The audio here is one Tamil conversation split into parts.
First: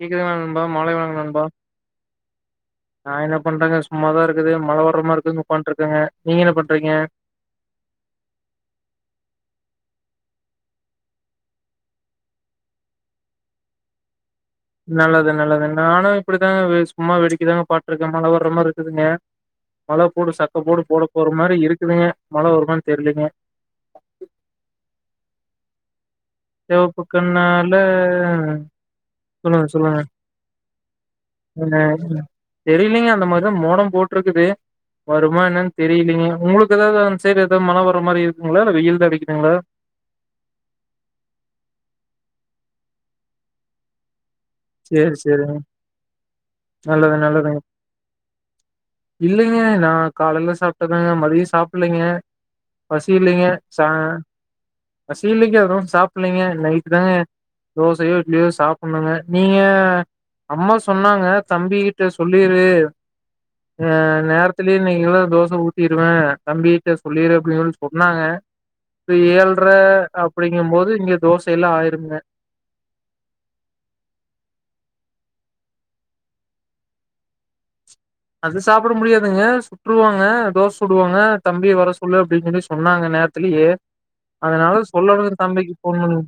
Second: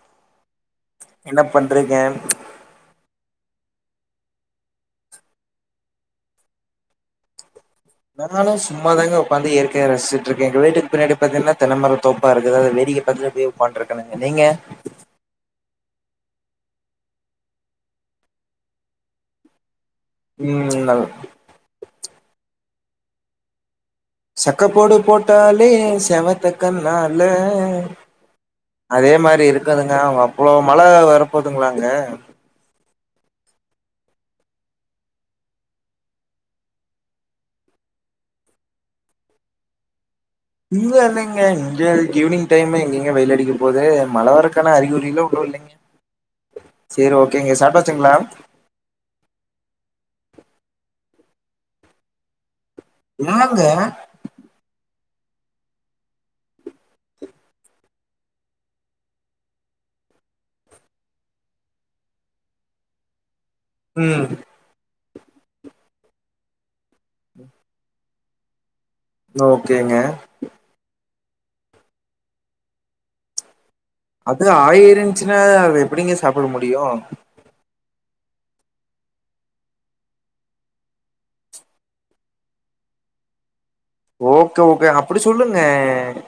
கேக்குதா நண்பா மாலை வணக்க என்ன நண்பா பண்றீங்க நா என்ன பண்றங்க சும்மா தா இருக்குது மழ வர மார்ருக்குதுன் ஒக்காந்ட்ருக்கங்க நீங்க என்ன பண்றீங்க [unintelligible] னால சும்மாதாங்க ஒக்காந்து இயற்கைய ரஸ்ச்சிட்ருக்கே எங்க வீட்டுக் பின்னாடி பாத்தீங்னா தென்னமர தோப்பா இருக்கு அத வேடிக்க பாத்துட்டு அப்டியே ஒக்காந்ட்ருக்கனுங்க நீங்க நல்லது நல்லது நானு இப்பிடிதாங்க வே சும்மா வேடிக்கைய தாங்க பாட்ருக்கே மழ வர்ற மார்ருக்குதுங்க மழ போடு சக்க போடு ம் போட போற மாரி இருக்குதுங்க மழ வருமானு தெரிலிங்க செக்க போடு போட்டாலே செவத்த சிவப்பு கண்ணால கண்ணால அதே மாரி சொல்லுங்க இருக்குதுங்க சொல்லுங்க அவங்க அவ்ளோ மழ வரப்போதுங்களாங்க தெரிலிங்க அந்த மார்தா மோடோ போட்ருக்குது வருமா என்னன்னு தெரியலீங்க உங்களுக்கு எதாவது அந்த சைடு எதாவது மழ வர மாரி இருக்குங்களா இல்ல வெயில் தா அடிக்குதுங்களா [unintelligible] இல்லங்க இங்க ஈவினிங் டைமு எங்கிங்க வெயிலடிக போது மழ வர கன சேரி அறிகுறில ஒன்னு சேரிங்க இல்லங்க நல்லது சேர் ஓகேங்க சாப்ட்டாச்சுங்களா இல்லங்க நா காலைல சாப்ட்டதுதாங்க மதியோ சாப்பல்லிங்க பசி இல்லைங்க என்னங்க சா பசி இல்லைக அதனா சாப்பலைங்க நைட்டு தாங்க தோசயோ இட்லியோ சாப்பிடுணுங்க நீங்க அம்மா சொன்னாங்க தம்பி கிட்ட சொல்லீரு அ ம் நேர த்துலே நீங்களா தோச ஊத்திருவ தம்பியிட்ட சொல்லீரு அப்டின்னு சொல்லி சொன்னாங்க இப்ப ஏல்ற ஓகேங்க அப்டிங்க போது இங்க தோசைலா ஆயிரும்ங்க அதுல ஆயிருந்ச்சுன்னா அத எப்படிங்க சாப்பட முடியு அது சாப்பட முடியாதுங்க சுட்ருவாங்க தோச சுடுவாங்க தம்பிய வர சொல்லு அப்டின்னு சொல்லி சொன்னாங்க நேரத்துலயே ஓகே அதனால ஓகே அப்படி சொல்லணுங்க சொல்லுங்க தம்பிக்கு ஃபோன் பண்ணி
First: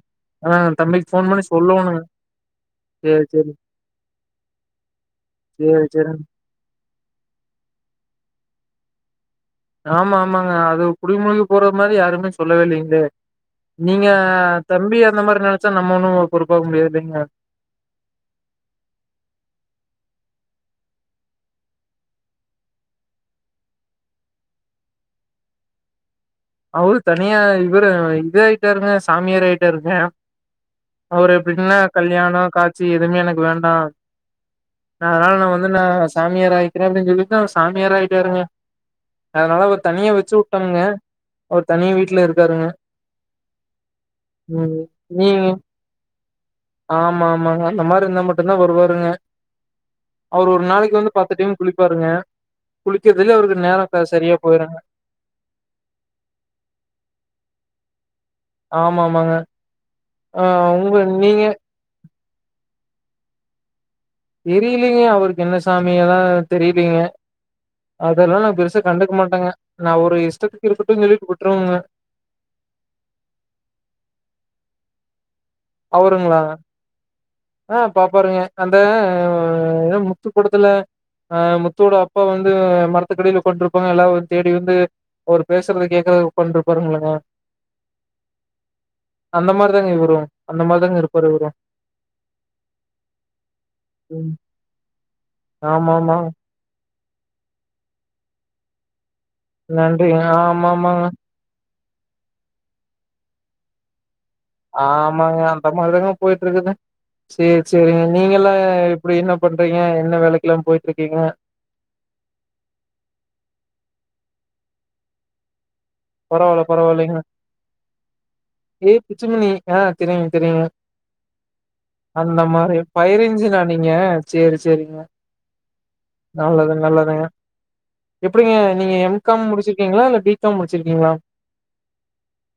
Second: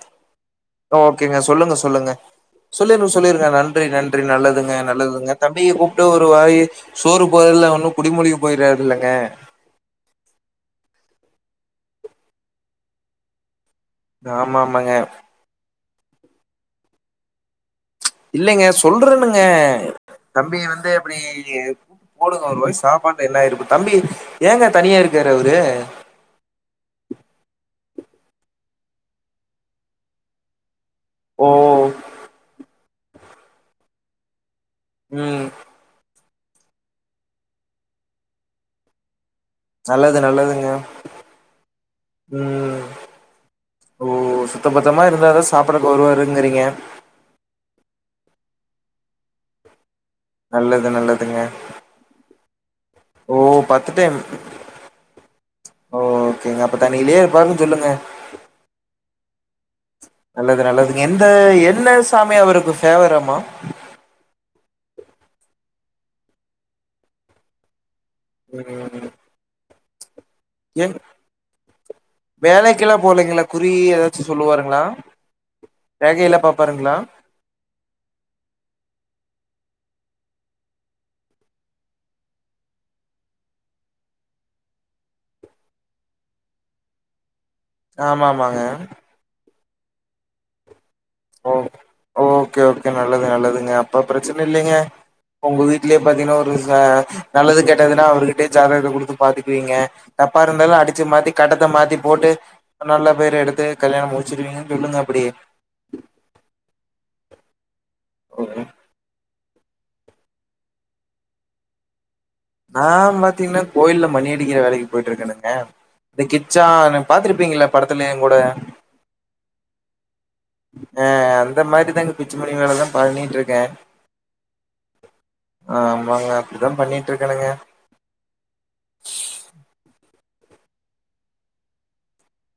ஆ தம்பிக்கு ஃபோன் ஓகேங்க பண்ணி சொல்லுங்க சொல்லோணுங்க சொல்லுங்க சொல்லீர்னு சேரி சொல்லீர்ங்க சேரி நன்றி நன்றி நல்லதுங்க நல்லதுங்க தம்பிக சேரி கூப்ட்டு சேரிங்க ஒரு வாய் சோறு போறதுல ஒன்னு குடிமுழுவி போயிறாதுல்லங்க ஆமா ஆமாங்க அது குடிமுழுகி போற மாரி யாருமே சொல்லவே இல்லங்களே நீங்க ஆமா ஆமாங்க தம்பிய அந்த மார் நெனச்சா நம்ம ஒண்ணு பொறுப்பாக முடியாதில்லிங்க இல்லைங்க சொல்றேன்னுங்க தம்பி வந்து அப்படி [inaudible] போடுங்க ஒரு வாய் சாப்பாட்ல என்ன ஆயிரு இப்ப தம்பி ஏங்க தனியா இருக்காரு அவரு அவரு தனியா இவரு இதாயிட்டாருங்க சாமியார் ஆயிட்டாருங்க அவரு ஓ எப்படின்னா கல்யாணோ காட்சி எதுவுமே எனக்கு வேண்டா நா அதனால ம் நா வந்து நா சாமியாராயிக்கற அப்டின்னு சொல்லிட்டு அவர் சாமியாராயிட்டாருங்க அதனால அவரு தனியா நல்லது நல்லதுங்க வெச்சூட்டமுங்க அவர் தனி வீட்டுல இருக்காருங்க ம் ஓ ம் சுத்தபத்தமா இருந்தாதா நீகா சாப்டக்கு வருவாருங்கிறீங்க ஆமா ஆமாங்க இந்த மார் இருந்தா மட்டுதா வருவாருங்க அவரு ஒரு நல்லது நாளைக்கு வந்து பத்து நல்லதுங்க டைம் குளிப்பாருங்க குளிக்கறதுலே ஓ அவருக்கு நேரோ க செரியா போயிருங்க ஓ ஓகேங்க அப்ப தண்ணீலே இருப்பாருன்னு சொல்லுங்க ஆமா ஆமாங்க ஆ நல்லது உங்க நல்லதுங்க எந்த நீங்க என்ன சாமி அவருக்கு ஃபேவராமா தெரிலீங்க அவருக்கு என்ன சாமி எதா தெரிலீங்க அதலா நா பெருசா ம் கண்டுக மாட்டங்க நா அவுரு இஷ்டத்துக்கு ஏ இருக்கட்டுன் சொல்லீட்டு விட்ருவங்க வேலைக்கெல்லா போலைங்களா குறி எதாச்சு சொல்லுவாருங்களா ரேகையில அவருங்களாங்க பாப்பாருங்களா ஆ பாப்பாருங்க அந்த எதோ முத்து படத்துல அ முத்துவோட அப்பா வந்து மரத்துக்கடைல உக்காந்ட்ருப்பாங்க எல்லா அவரு தேடி வந்து அவரு பேசுறது கேக்கறது உக்கான்ட்ருப்பாருங்கல் ளங்க ஆமாமாங்க அந்த மார்தாங்க இவரு அந்த மார்தாங்க இருப்பாரு இவரு ஓ ஓகே ஓகே நல்லது நல்லதுங்க அப்ப ம் பிரச்சன இல்லங்க உங்க வீட்லயே ஆமாமா பாத்தீங்கன்னா ஒருச நல்லது கேட்டதுன்னா அவர்கிட்டே ஜாதக கொடுத்து பாத்துக்குவீங்க நன்றிங்க தப்பா இருந்தாலு ஆமாமாங்க அடிச்சு மாத்தி கட்டத்த மாத்தி போட்டு நல்ல பேர் எடுத்து கல்யாணோ முச்சிருக்வீங்க ஆமாங்க அந்த மாரிதங்க போயிட்டு இருக்குது சேரி சேரிங்க நீங்க எல்லா எப்படி என்ன என்ன பண்றீங்க என்ன வேலைக்குல்லா போயிட்டு இருக்கீங்க நா பாத்தீங்கன்னா கோயில்லா மணியடிக்கிற வேலைக்கு போயிட்டு இருக்கானுங்க இது கிச்சா பரவால்ல நீ பரவால்லைங்க பாத்துருப்பீங்கள படத்துல என் கூட ஏ பிச்சுமணி ஆ தெரியுங்க தெரியுங்க ஆ அந்த மாரிதாங்க பிச்சு அந்த மணி மாரி வேலைதா ஃபயர் பண்ணிட்டு இன்ஜினா இருக்கே நீங்க சேரி சேரிங்க ஆமாங்க அப்படித்தா நல்லது பண்ணிட்டு நல்லதுங்க இருக்கணுங்க எப்டிங்க நீங்க எம்கம் முடிச்சிருக்கீங்களா இல்ல பிகாம் முடிச்சிருக்கீங்களா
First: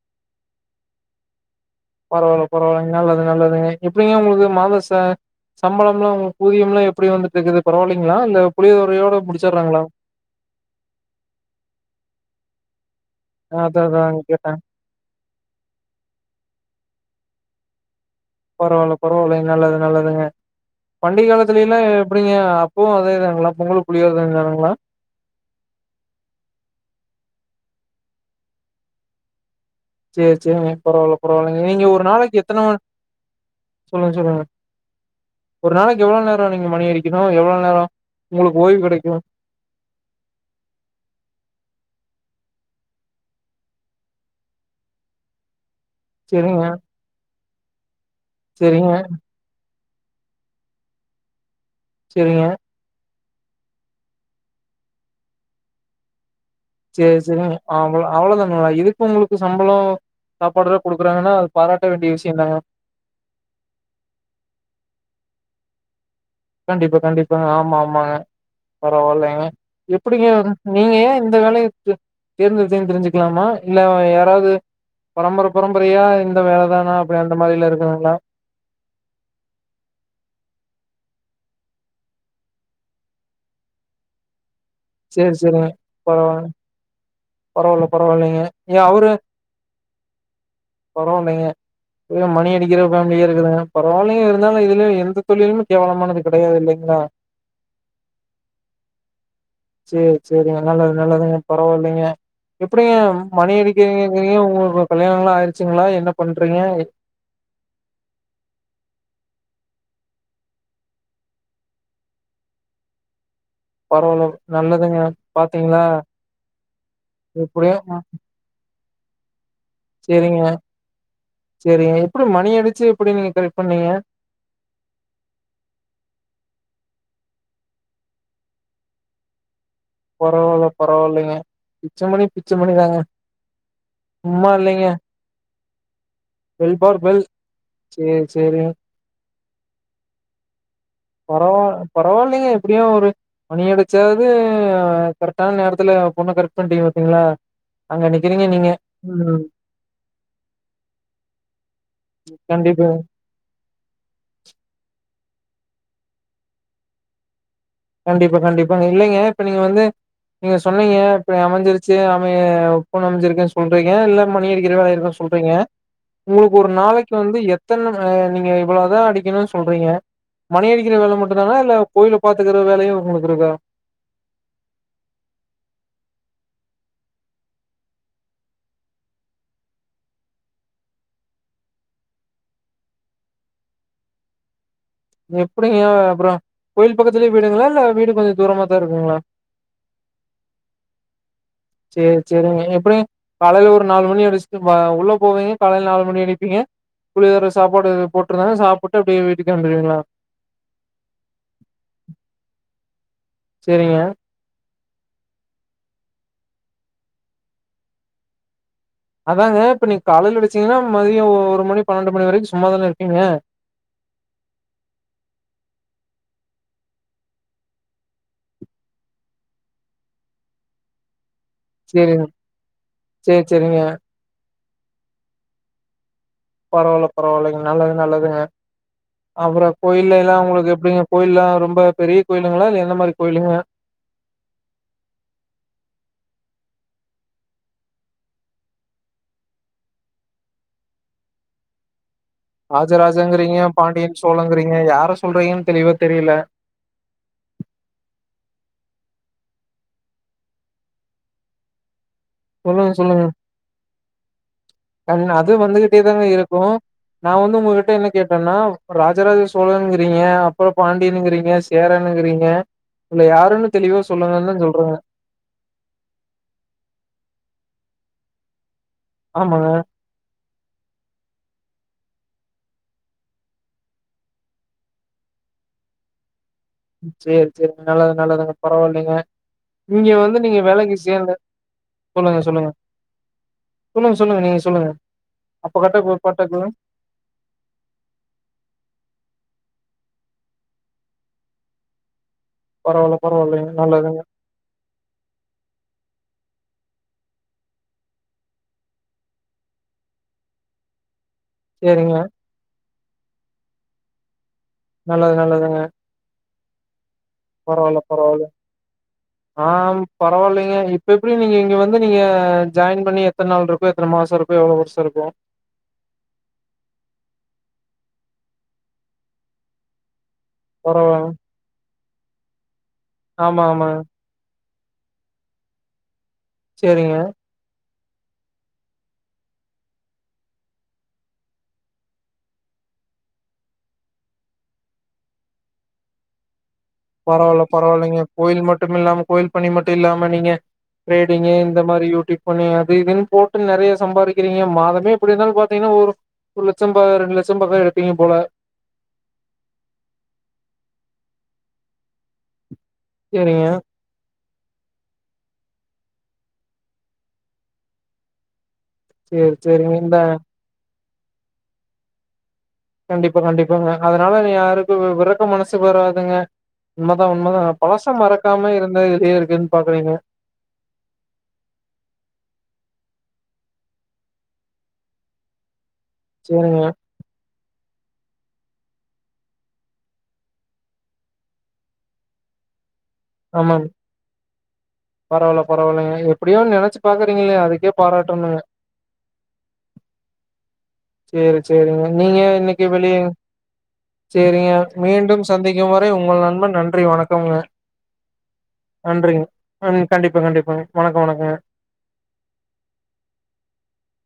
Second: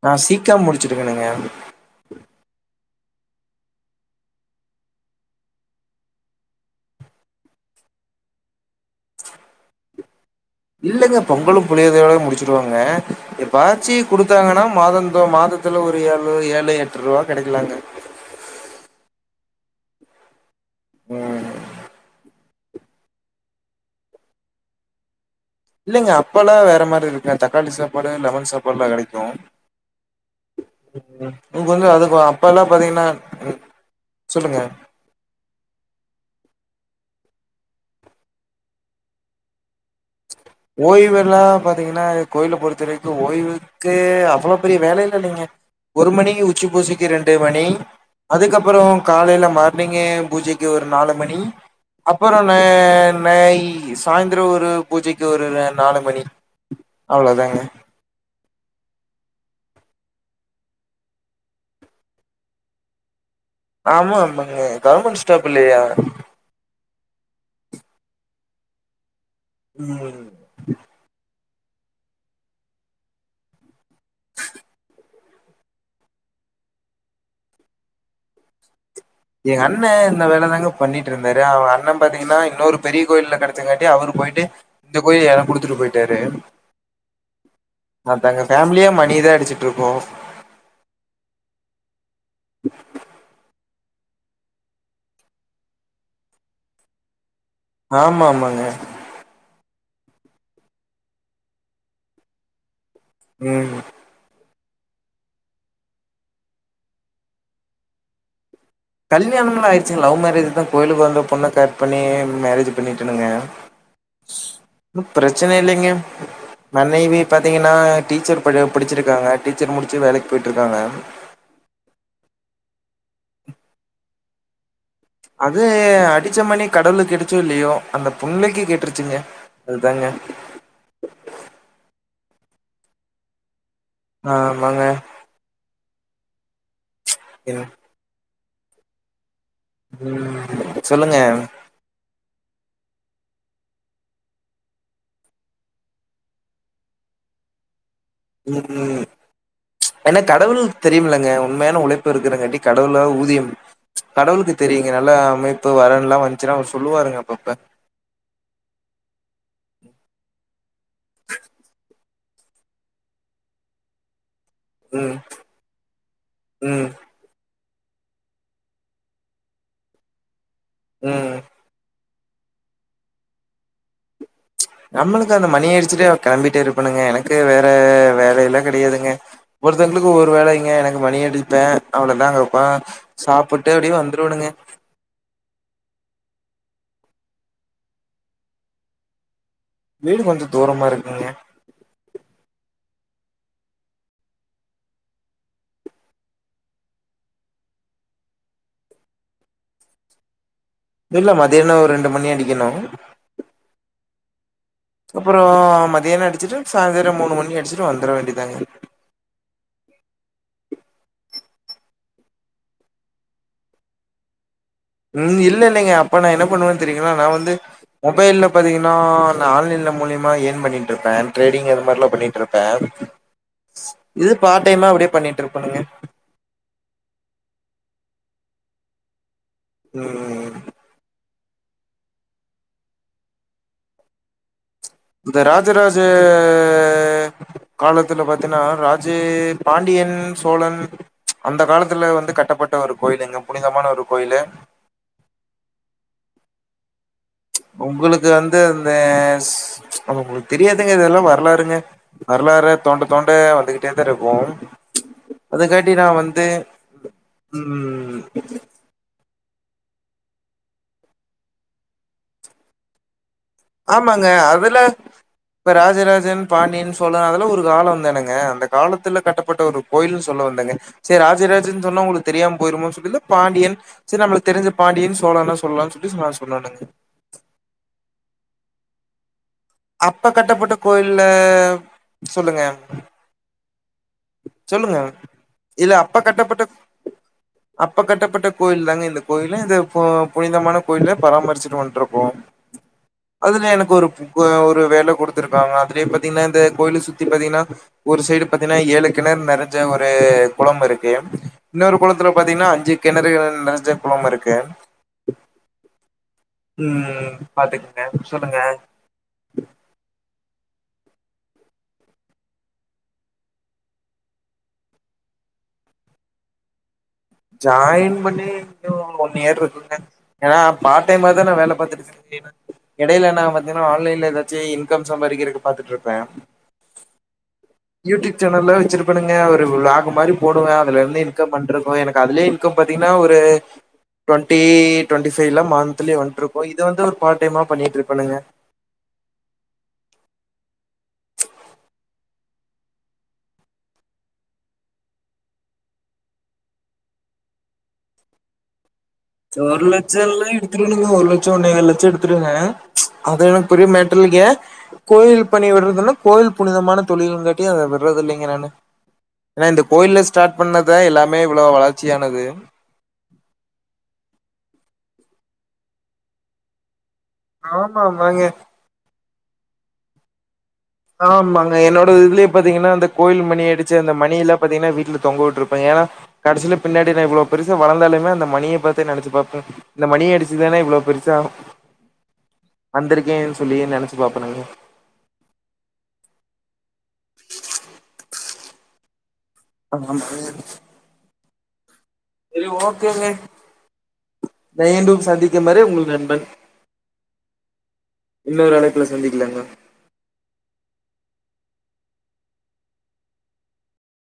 நா சீக்கம் முடிச்சிருக்கனுங்க பரவாயில்ல பரவாயில்ல நல்லது நல்லதுங்க எப்டிங்க உங்களுக்கு மாதச சம்பளம்லா உங்க ஊதியம்லா எப்டி வந்துட்டுக்கு பரவாயில்லைங்களா இல்ல புளியதறையோட முடிச்சிடுறாங்களா இல்லங்க பொங்கலு புளியோதரை முடிச்சிருவாங்க ஆ அதா எப்பயாச்சு அதாங்க கேட்டே குடுத்தாங்கன்னா மாதம் இந்த மாதத்துல ஒரு ஏழுநூறு ஏழு எட்டு ரூபா கிடைக்கலாங்க பரவால்ல பரவால்ல நல்லது நல்லதுங்க பண்டிக ம் காலத்துலா எப்டிங்க இப்பவு அதே தானங்களா பொங்கு புளியோதரைதானுங்களா இல்லைங்க அப்போல்லா வேற மாதிரி இருக்கு தக்காளி சாப்பாடு லெமன் சாப்பாடுலா கிடைக்கு செரி செரிங்க பரவால்ல பரவால்லங்க உங்களுக்கு நீங்க வந்து ஒரு அதுக்கு நாளைக்கு அப்பல்லா எத்தன பாத்தீங்கன்னா ம் சொல்லுங்க சொல்லுங்க ஒரு நாளைக்கு எவ்ளோ நேரம் நீங்க மணியாடிக்கணு எவ்ளோ நேரோ உங்களுக்கு ஓய்வு கிடைக்கு ஓய்வுலா பாத்தீங்கன்னா கோயில பொறுத்த வரைக்கு ஓய்வு க்கு அவ்ளோ பெரிய வேலல்ல இல்லைங்க ஒரு மணி செரிங்க உச்சி பூசிக்கு ரெண்டு மணி அதுக்கப்றோ செரிங்க காலையில மாற நீங்க பூஜைக்கு ஒரு நாலு மணி அப்றோ செரிங்க நா நெய் சாய்ந்தரோ ஒரு பூஜைக்கு ஒரு நாலு மணி செரி சேரி அவ்வளோதாங்க அவள அவ்ளோதானங்களா இதுக்கு உங்களுக்கு சம்பளோ சாப்பாடுல கொடுக்குறாங்கன்னா அது பாராட்ட வேண்டிய விஷயோதாங்க ஆமா ஆமாங்க கவர்மெண்ட் ஸ்டாப் இல்லையா கண்டிப்பா கண்டிப்பாங்க ஆமா ஆமாங்க பரவாயில்லைங்க எப்டி ம் நீங்க ஏன் இந்த வேலைய தேர் தேர்ந்தெடுத்தங்க தெரிஞ்சுக்கலாமா இல்ல யாராவது பரம்பரை பரம்பரையா இந்த வேலதானா அப்டி அந்த மாரில இருக்குராங்களா எங்க அண்ணே இந்த வேல தாங்க பண்ணிட்டு இருந்தாரு அவுங்க அண்ணன் பாத்தீங்கன்னா இன்னொரு பெரிய கோயில கிடைச்சங்காட்டி அவரு போயிட்டு இந்த கோயில சேரி எனக்கு சேரிங்க குடுத்துட்டு போயிட்டாரு பரவால்ல பரவால்ல ந பரவால்லைங்க தங்க ஏ ஃபேமிலியே மணிதா அடிச்சிட்டு இருக்கோ பரவாயில்லைங்க மணி அடிக்கிற பேமிலிய இருக்குது பரவாயலங்க இருந்தாலு இதுலய எந்த தொழிலுமே கேவலமானது கிடையாது இல்லைங்களா ஆமா ஆமாங்க சேரி சேரிங்க நல்லது நல்லதுங்க பரவாயில்லைங்க எப்டிங்க ம் மணிடிக்கிற ங்க உங்களுக்கு கல்யாணம்லா ஆயிடுச்சுங்களா என்ன பண்றீங்க கல்யாணலாஆயிடுச்சு லவ் மேரேஜ் தா கோயிலுக்கு வந்த பொண்ணு கரக்ட்பண்ணி மேரேஜ் பண்ணிட்டுனுங்க பரவால ந பிரச்சனை இல்லைங்க மனைவி பாத்தீங்கன்னா எப்டியோ டீச்சர் ப படிச்சிருக்காங்க டீச்சர் முடிச்சு வேலைக்கு போயிட்டு இருக்காங்க சேரி எப்டி மணி அடிச்சு எப்டி நீங்க கரெக்ட் பண்ணீங்க அது அடிச்ச மணி கடவுளுக் கேட்டச்சோ இல்லையோ அந்த பொண்ணக்கு கேட்டுருச்சிங்க அதுதாங்க பரவாயில்ல பரவாயில்லங்க பிச்சமணி பிச்சமணிதாங்க சும்மா ஆமாங்க இல்லங்க பெல் பார் பெல் ஏனா சேரி சேரிங்க சொல்லுங்க பரவா பரவாயில்லைங்க எப்டியு ஒரு மணி அடிச்சாவது கரெக்டான நேரத்துல பொண்ணு கரெக்ட் பண்ணிட்டீங்க பாத்தீங்ளா அங்க அன் [unintelligible] நீங்க உம் ஏனா கடவுள் தெரியுமில்லங்க உண்மையான உழைப்பு இருக்குறங்காட்டி கண்டிப்பா கடவுள ஊதியம் கடவுளுக்கு தெரியுங்க நல்லா அமைப்பு வரன்லா வந்துச்சின்னா அவர் சொல்லுவாருங்க அப்பப்ப கண்டிப்பா கண்டிப்பா இல்லங்க இப்ப நீங்க வந்து நீங்க சொன்னீங்க இப்ப அமைஞ்சிருச்சே அமைய பொண்ணு அமைஞ்சிருக்குன்னு சொல்றீங்க இல்ல மணி இறைவா ம் [unintelligible] சொல்றங்க உங்களுக்கு ஒரு ம் நாளைக் கு வந்து எத்தன அ நீங்க இவ்வளதா அடிக்கணு சொல்றங்க மணி அடிக்கிற வேல ம் மட்டுதானா இல்ல கோயல பாத்துக்கற வேலையு உங்களுக்கு இருக்கா நம்மளுக்கு அந்த மணியடிச்சிட்டே கிளம்பிட்டே இருப்பணுங்க எனக்கு வேற வேலைலா கெடையாதுங்க ஒருத்தவங்களுக்கு ஒரு வேளைங்க எனக்கு மணி அடிப்பே அவளதா வப்பா சாப்புட்டு அப்டியே வந்துருவேனுங்க எப்டிங்க அப்ரோ கோயில் பக்கத்துலயே வீடுங்ளா இல்ல வீடு கொஞ்சோ தூரமா தா இருக்குங்களா வீடு கொஞ்சோ தூரமா இருக்குங்க சேரி சேரிங்க எப்டி காலேல ஒரு நாலு மணி அடிச்சிட்டு பாவ் உள்ள போவீங்க காலேல நாலு மணி அடிப்பீய புளிதோர சாப்பாடு போட்டிருந்தா சாப்டு அப்டியே வீட்டுக்கே வந்துடுவீங்களா இல்ல மதியானதா ஒரு ரெண்டு மணி அடிக்கணு செரிங்ய அப்ரோ மதியானம் அடிச்சிட்டு சாயந்தரம் மூணு மணி அடிச்சிட்டு வந்துர வேண்டியதாக அதாங்க இப்ப நீங் காலேல அடிச்சீங்னா மதியோ ஒரு மணி பன்னெண்டு மணி வரைக்கு சும்மாதான இருப்பீங்க ம் இல்ல இல்லைங்க அப்ப நா என்ன பண்ணுவேன்னு தெரிங்களா நா வந்து மொபைல்ல பாத்தீங்கன்னா நா ஆன்லைன்ல மூலியமா ஏன் பண்ணிட்டு இருப்ப ட்ரேடிங் அந்த மாரிலா சேரிங்க பண்ணிட்டு இருப்ப சேரி சேரிங்க இது பார்ட் டைமா அப்டியே பண்ணிட்டு இருப்பணுங்க பரவாயில்ல பரவாயில்லங்க நல்லது நல்லதுங்க அப்ரோ கோயில் எல்லா ம் உங்களுக்கு எப்டிங்க கோயில்லா ரொம்ப பெரிய கோயிலுங்ளா இல்ல எந்த மாரி கோயிலுங்க இந்த ராஜராஜ காலத்துல பாத்தேன்னா ராஜே பாண்டியன் சோழன் அந்த காலத்துல வந்து கட் ராஜ ராஜங்கிறீங்க பாண்டியன் சோழங்கிறீங்க யார சொல்றீங்ன் தெளிவா தெரியல உங்களுக்கு வந்து அந்த சு உங்களுக்கு தெரியாதுங்க இதெல்லா வரலாருங்க வரலாற சொல்லுங்க தொண்ட தொண்ட வந்துகிட்டே தா இருக்கு அதுனா அது அதுக்காட்டி வந்துகிட்டே நா தான வந்து இருக்கு நா வந்து உங்ககிட்ட என்ன ம் கேட்டேன்னா ராஜராஜ சோழனுங்கிறீங்க அப்ரோ பாண்டியனுங்கிறீங்க சேரனுங்கிறீங்க இதுல யாருன்னு தெளிவா ஆமாங்க சொல்லுங்கன்னு தான் அதுல சொல்றேங்க இப்ப ராஜராஜன் பாண்டியன் சோழன் அதெல்லா ஒரு காலம் தானங்க அந்த காலத்துல கட்டப்பட்ட ஆமாங்க ஒரு கோயில் சொல்ல வந்தாங்க செரி ராஜராஜன் சொன்ன உங்களுக்கு தெரியாம போயிருமே சொல்லி பாண்டியன் செரி நம்மளுக்கு தெரிஞ்ச பாண்டியன் சோழன்னா சொல்லலான்னு சுத்திஸ் நா சொல்லலங்க செரி செரி நல்லது நல்லதுங்க பரவாயில்லைங்க இங்க அப்ப வந்து நீங்க கட்டப்பட்ட வேலைக்கு கோயில்ல சேரல சொல்லுங்க சொல்லுங்க சொல்லுங்க சொல்லுங்க நீங்க சொல்லுங்க அப்ப இல்ல கட்டக்கு பட்டக்கு கட்டப்பட்ட அப்ப கட்டப்பட்ட கோயில் தாங்க இந்த கோயிலு இது பு புனிதமான கோயிலு பராமரிச்சுட்டு வந்ட்டுருக்கோ பரவால்ல அதுல பரவாயில்லைங்க எனக்கு ஒருப் நல்லதுங்க பு ஒரு வேல கொடுத்துருக்காங்க அதுலயே பாத்தீங்கன்னா இந்த கோயில சுத்தி பாத்தீங்கன்னா ஒரு சைடு பாத்தீங்கன்னா ஏழு கிணறு நிரஞ்ச ஒரு குளம் இருக்கு இன்னொரு சேரிங்க குளத்துல பாத்தீங்கன்னா அஞ்சு கிணறு அ நிரஞ்ச குளம் இருக்கு நல்லது நல்லதுங்க ம் பரவால்ல பாத்துக்குங்க பரவால்ல சொல்லுங்க ஆ பரவாயில்லைங்க இப் இப்ப எப்டி நீங்க இங்க வந்து நீங்க ஜாயின் பண்ணி எத்தன நாள் இருக்கும் எத்தன மாசம் இருக்கும் எவ்வளவு வருஷம் இருக்கும் ஜாயின் பண்ணி எப்டியு ஒன் இயர் இருக்குங்க ஏனா பார்ட் பரவா டைம் தா நா பாத்துட்டு [inaudible] இடையில நா ஆமா பாத்தீங்கன்னா ஆமாங்க ஆன்லைன்ல ஏதா ச்சு இன்கம் சம்பாதிக்கிறக்கு பாத்துட்டு இருப்பே சேரிங்க யூடிப் சேனல்லா வச்சிருப்பனுங்க ஒரு விளாக் மாரி போடுவே அதுல இருந்து இன்கம் வன்ட்ருக்கு எனக் அதுலே இன்கம் பாத்தீங்னா ஒரு டொண்டி டொண்டிஃபைலா மன்திலி வந்ன்ட்ரு ஓ இது வந்து ஒர் பரவால்ல பரவால்லிங்க கோயில் மட்டுமில்லாம கோயில் பணி மட்டு இல்லாம நீங்க டிரேடிங்கு இந்த மாரி யூடிப் பண்ணி அது இதுன்னு போட்டு நெறைய சம்பாதிக்கிறீங்க மாதமே ப்படி இருந்தாலு பாத்தீங்னா ஒரு ஒரு லட்சம் பா ரெண்டு லட்சம் பக்கா எடுப்பிங்க போல ஒரு லட்சோ எல்லா எடுத்தணுங்க ஒரு லட்சோ ஒன்னேகால் லட்சோ எடுத்துடேங்க அதுலா சேரிங்க பெரிய மேட்டர் இல்லேங்க கோயில் பணி விட்றதுனா கோயில் புனிதமான தொழிலுங்காட்டியு அத விட்றது இல்லீங்க நானு சேரி எனா இந்த சேரிங்க கோய்ல ஸ்டாட் பண்ணதா எல்லாமே இவ்ளோ வளர்ச்சியானது கண்டிப்பா கண்டிப்பாங்க அதனால யாருக்கு விறக்க மனசு வராதுங்க உண்மதா உண்மதா ஆமா பழச ஆமாங்க மறக்காம இருந்த இதே இருக்குன் பாக்றீங்க ஆமாங்க என்னோட இதுலே பாத்தீங்னா அந்த கோயில் மணி அடிச்சு அந்த மணி இல்லா பாத்தீங்னா வீட்ல தொங்க வுட்ருப்ப ஏனா கடசில சேரிங்க பின்னாடி நா இவ்ளோ பெருசா வளந்தாலுமே அந்த மணிய பத்தி நெனச்சு பாப்ப இந்த மணிய அடிச்சுதானே இவ்ளோ பெருசானோ வந்திருக்கேன் சொல்லி ஆமாங்க நெனச் பாப்பனுங்க பரவால்ல பரவால்லைங்க எப்டியோ நெனைச்சு பாக்றீங் ல்லையா அதுக்கே பாராட்டனுங்க ஆமாங்க சேரி சேரிங்க நீங்க சரி இன்னிக்கு வெளிய ஓகேங்க சேரிங்க மீண்டும் சந்திக்கும் வரை உங்கள் நண்பன் நன்றி வணக்கம்ங்க இன்னூராலை நன்றிங் அ கண்டிப்பா கண்டிப்பாங்க வணக்கொ வணக்கொங்க